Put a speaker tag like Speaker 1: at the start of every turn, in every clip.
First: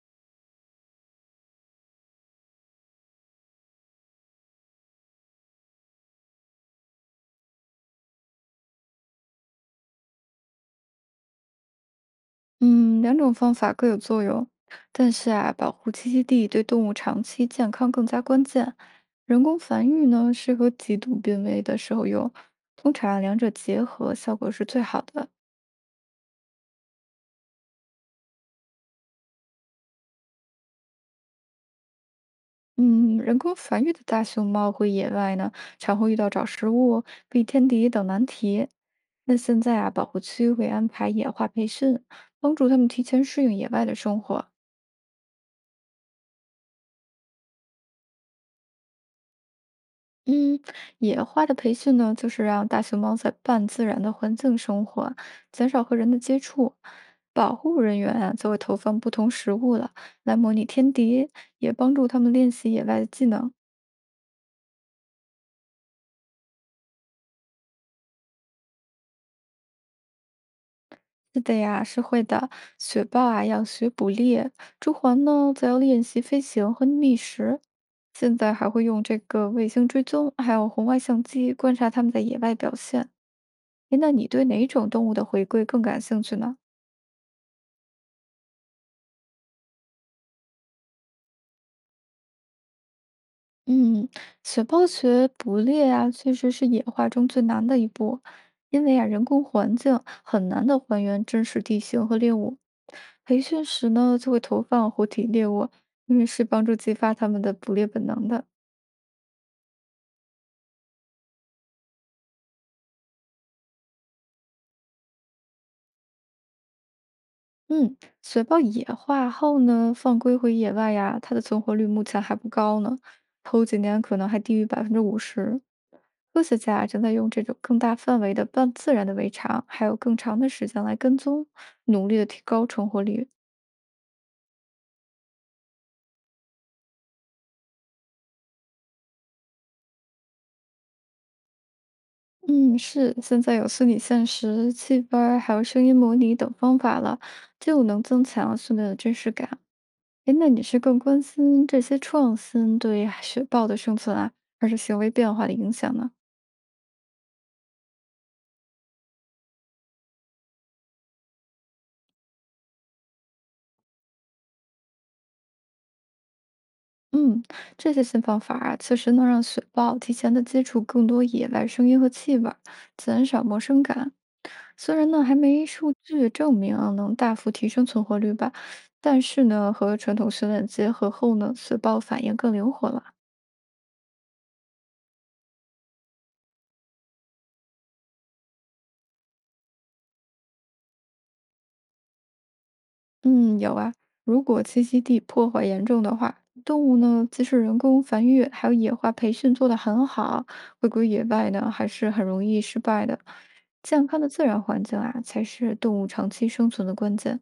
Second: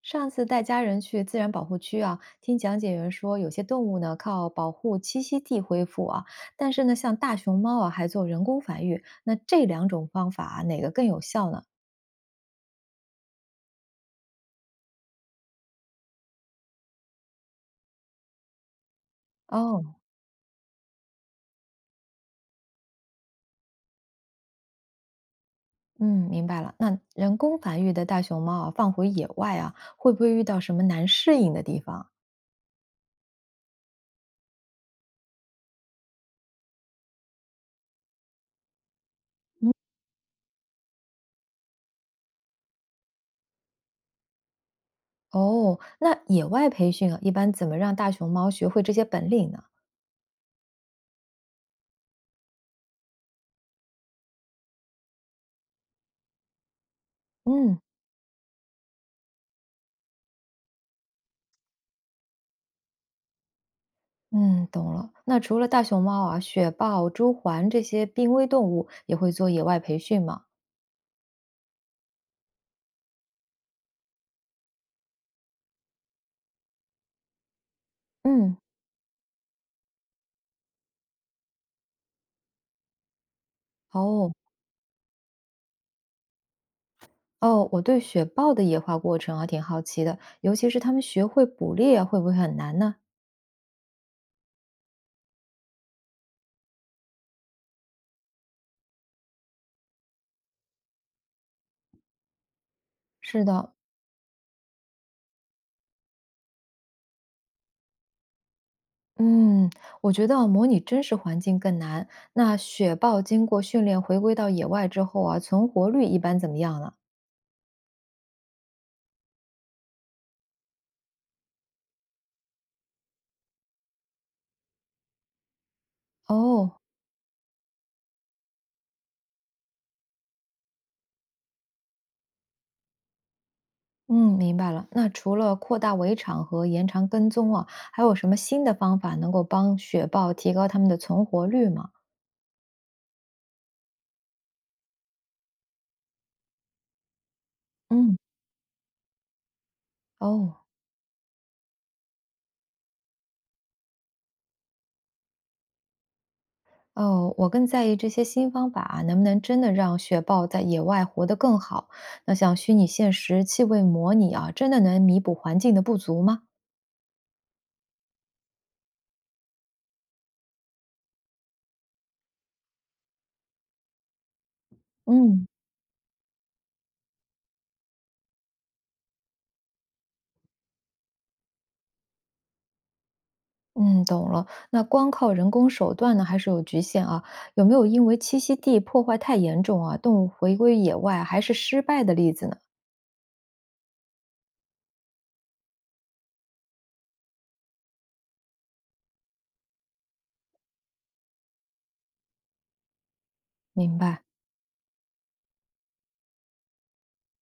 Speaker 1: 上次带家人去自然保护区啊，听讲解员说，有些动物呢靠保护栖息地恢复啊，但是呢，像大熊猫啊，还做人工繁育。那这两种方法啊哪个更有效呢？
Speaker 2: 嗯，两种方法各有作用，但是啊，保护栖息地对动物长期健康更加关键。人工繁
Speaker 1: 哦，
Speaker 2: 育呢，适合极度濒危的时候用，通常两者结合效果是最好的。
Speaker 1: 嗯，明白了。那人工繁育的大熊猫啊，放回野外啊，会不会遇到什么难适应的地方？
Speaker 2: 嗯，人工繁育的大熊猫回野外呢，常会遇到找食物、避天敌等难题。那现在啊，保护区会安排野化培训，帮助它们提前适应野外的生活。
Speaker 1: 哦，那野外培训啊，一般怎么让大熊猫学会这些本领呢？
Speaker 2: 嗯，野花的培训呢，就是让大熊猫在半自然的环境生活，减少和人的接触。保
Speaker 1: 嗯
Speaker 2: 护人员啊，则会投放不同食物了，来模拟天敌，也帮助他们练习野外的技能。
Speaker 1: 嗯，懂了。那除了大熊猫啊、雪豹、朱鹮这些濒危动物，也会做野外培训吗？
Speaker 2: 是的呀，是会的。雪豹啊，要学捕猎；朱鹮呢，则要练习飞行和觅食。现在
Speaker 1: 嗯，
Speaker 2: 还会用这个卫星追踪，还有红外相机观察它们在野外表现。诶，那你
Speaker 1: 哦
Speaker 2: 对哪种动物的回归更感兴趣呢？
Speaker 1: 哦，我对雪豹的野化过程啊挺好奇的，尤其是它们学会捕猎啊会不会很难呢？
Speaker 2: 嗯，雪豹学捕猎啊，确实是野化中最难的一步，因为啊，人工环境很难的还原真实地形和猎物。培
Speaker 1: 是
Speaker 2: 训
Speaker 1: 的，
Speaker 2: 时呢，就会投放活体猎物，因为是帮助激发它们的捕猎本能的。
Speaker 1: 嗯，我觉得啊模拟真实环境更难。那雪豹经过训练回归到野外之后啊，存活率一般怎么样呢？
Speaker 2: 嗯，雪豹野化后呢，放归回野外呀，它的存活率目前还不高呢，头几年可能还低于50%。科学家
Speaker 1: 哦，
Speaker 2: 啊正在用这种更大范围的半自然的围场，还有更长的时间来跟踪，努力的提高存活率。
Speaker 1: 嗯，明白了。那除了扩大围场和延长跟踪啊，还有什么新的方法能够帮雪豹提高它们的存活率吗？
Speaker 2: 嗯，是，现在有虚拟现实、气味儿，还有声音模拟等方法了，就能
Speaker 1: 嗯，
Speaker 2: 增强训练的真实感。哎，那你
Speaker 1: 哦
Speaker 2: 是更关心这些创新对雪豹的生存啊，还是行为变化的影响呢？
Speaker 1: 哦，我更在意这些新方法啊能不能真的让雪豹在野外活得更好。那像虚拟现实、气味模拟啊，真的能弥补环境的不足吗？
Speaker 2: 嗯，这些新方法啊，确实能让雪豹提前的接触更多野外声音和气味儿，减少陌生感。虽然呢还
Speaker 1: 嗯，
Speaker 2: 没数据证明啊能大幅提升存活率吧，但是呢和传统训练结合后呢，雪豹反应更灵活了。
Speaker 1: 嗯，懂了。那光靠人工手段呢，还是有局限啊？有没有因为栖息地破坏太严重啊，动物回归野外还是失败的例子呢？
Speaker 2: 嗯，有啊。如果栖息地破坏严重的话，动物呢，即使人工繁育还有野化培训做得很好，回归野外呢，还是很容易失败的。
Speaker 1: 明
Speaker 2: 健康
Speaker 1: 白。
Speaker 2: 的自然环境啊，才是动物长期生存的关键。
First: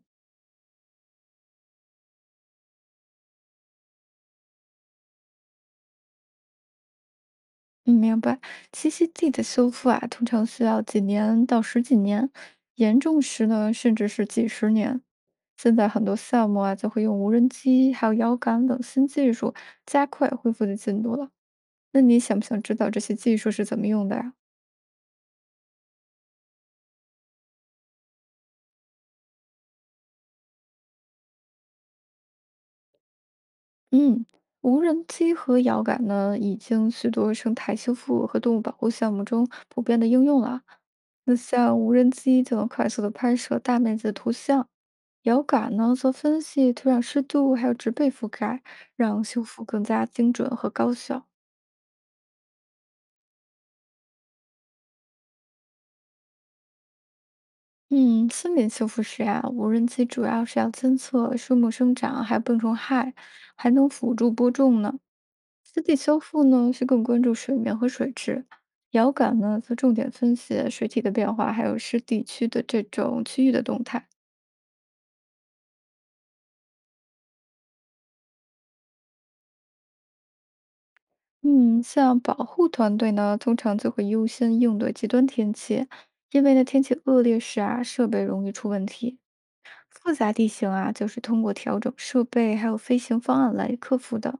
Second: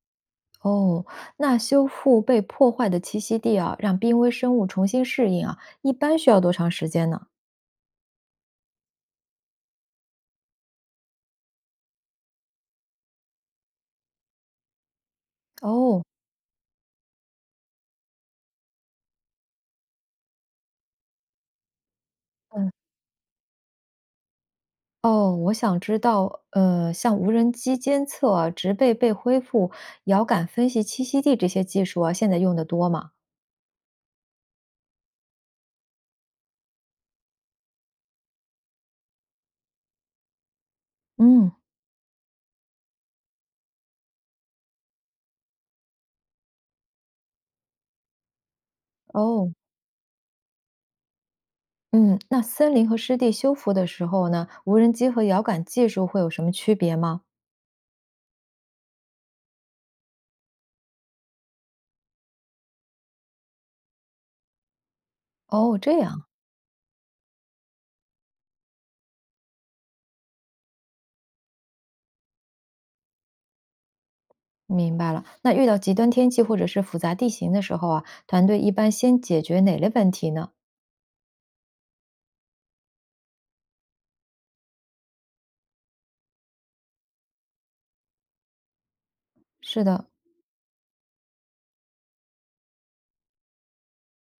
Speaker 1: 哦，那修复被破坏的栖息地啊，让濒危生物重新适应啊，一般需要多长时间呢？
Speaker 2: 嗯，明白。栖息地的修复啊，通常需要几年到十几年，严重时呢，甚至是几十年。现在
Speaker 1: 哦，
Speaker 2: 很多项目啊，就会用无人机、还有遥感等新技术，加快恢复的进度了。那你想不想
Speaker 1: 嗯，
Speaker 2: 知道这些技术是怎么用的呀？
Speaker 1: 哦，我想知道，像无人机监测啊、植被被恢复、遥感分析栖息地这些技术啊，现在用的多吗？
Speaker 2: 嗯，无人机和遥感呢，已经许多生态修复和动物保护项目中普遍的应用了。那
Speaker 1: 嗯，
Speaker 2: 像无人机就能快速的拍摄大面积的图像，遥感呢则分析土壤湿度还有植被覆盖，让修
Speaker 1: 哦，
Speaker 2: 复更加精准和高效。
Speaker 1: 嗯，那森林和湿地修复的时候呢，无人机和遥感技术会有什么区别吗？
Speaker 2: 嗯，森林修复时啊，无人机主要是要监测树木生长还有病虫害，还能辅助播种呢。
Speaker 1: 哦，
Speaker 2: 湿
Speaker 1: 这
Speaker 2: 地修
Speaker 1: 样。
Speaker 2: 复呢是更关注水面和水质，遥感呢则重点分析水体的变化，还有湿地区的这种区域的动态。
Speaker 1: 明白了，那遇到极端天气或者是复杂地形的时候啊，团队一般先解决哪类问题呢？
Speaker 2: 嗯，像保护团队呢，通常就会优先应对极端天气，因为呢天气恶劣时啊，设备容易出问题。
Speaker 1: 是的，
Speaker 2: 复杂地形啊，就是通过调整设备还有飞行方案来克服的。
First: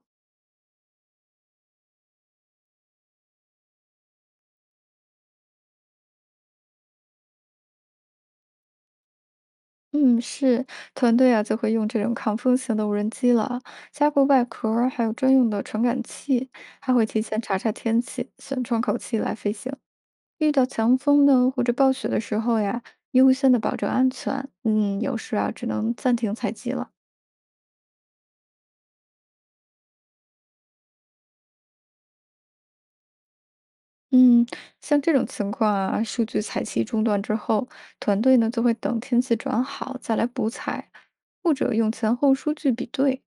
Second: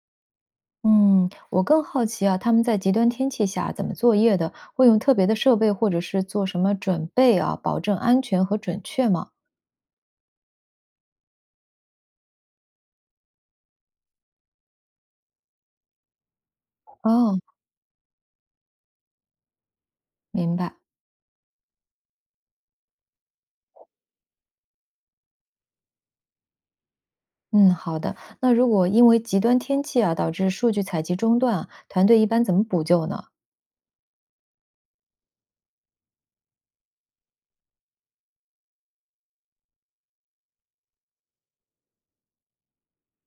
Speaker 1: 嗯，我更好奇啊，他们在极端天气下怎么作业的？会用特别的设备，或者是做什么准备啊，保证安全和准确吗？
Speaker 2: 嗯，是，团队啊就会用这种抗风型的无人机了，加固外壳儿还有专用的传感器，还会提
Speaker 1: 哦，
Speaker 2: 前查查天气，选窗口期来飞行。遇
Speaker 1: 明
Speaker 2: 到
Speaker 1: 白。
Speaker 2: 强风呢或者暴雪的时候呀，优先的保证安全。嗯，有时啊只能暂停采集了。
Speaker 1: 嗯，好的。那如果因为极端天气啊，导致数据采集中断啊团队一般怎么补救呢？
Speaker 2: 嗯，像这种情况啊，数据采集中断之后，团队呢就会等天气转好再来补采，或者用前后数据比对。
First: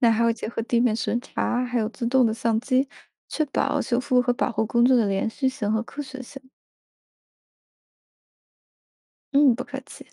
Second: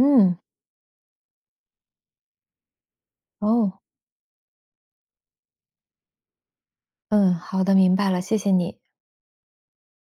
Speaker 2: 那还会结合地面巡查，还有自动的相机，确
Speaker 1: 哦，
Speaker 2: 保修复和保护工作的连续性和科学性。
Speaker 1: 嗯，好的，明白了，谢谢你。
Speaker 2: 嗯，不客气。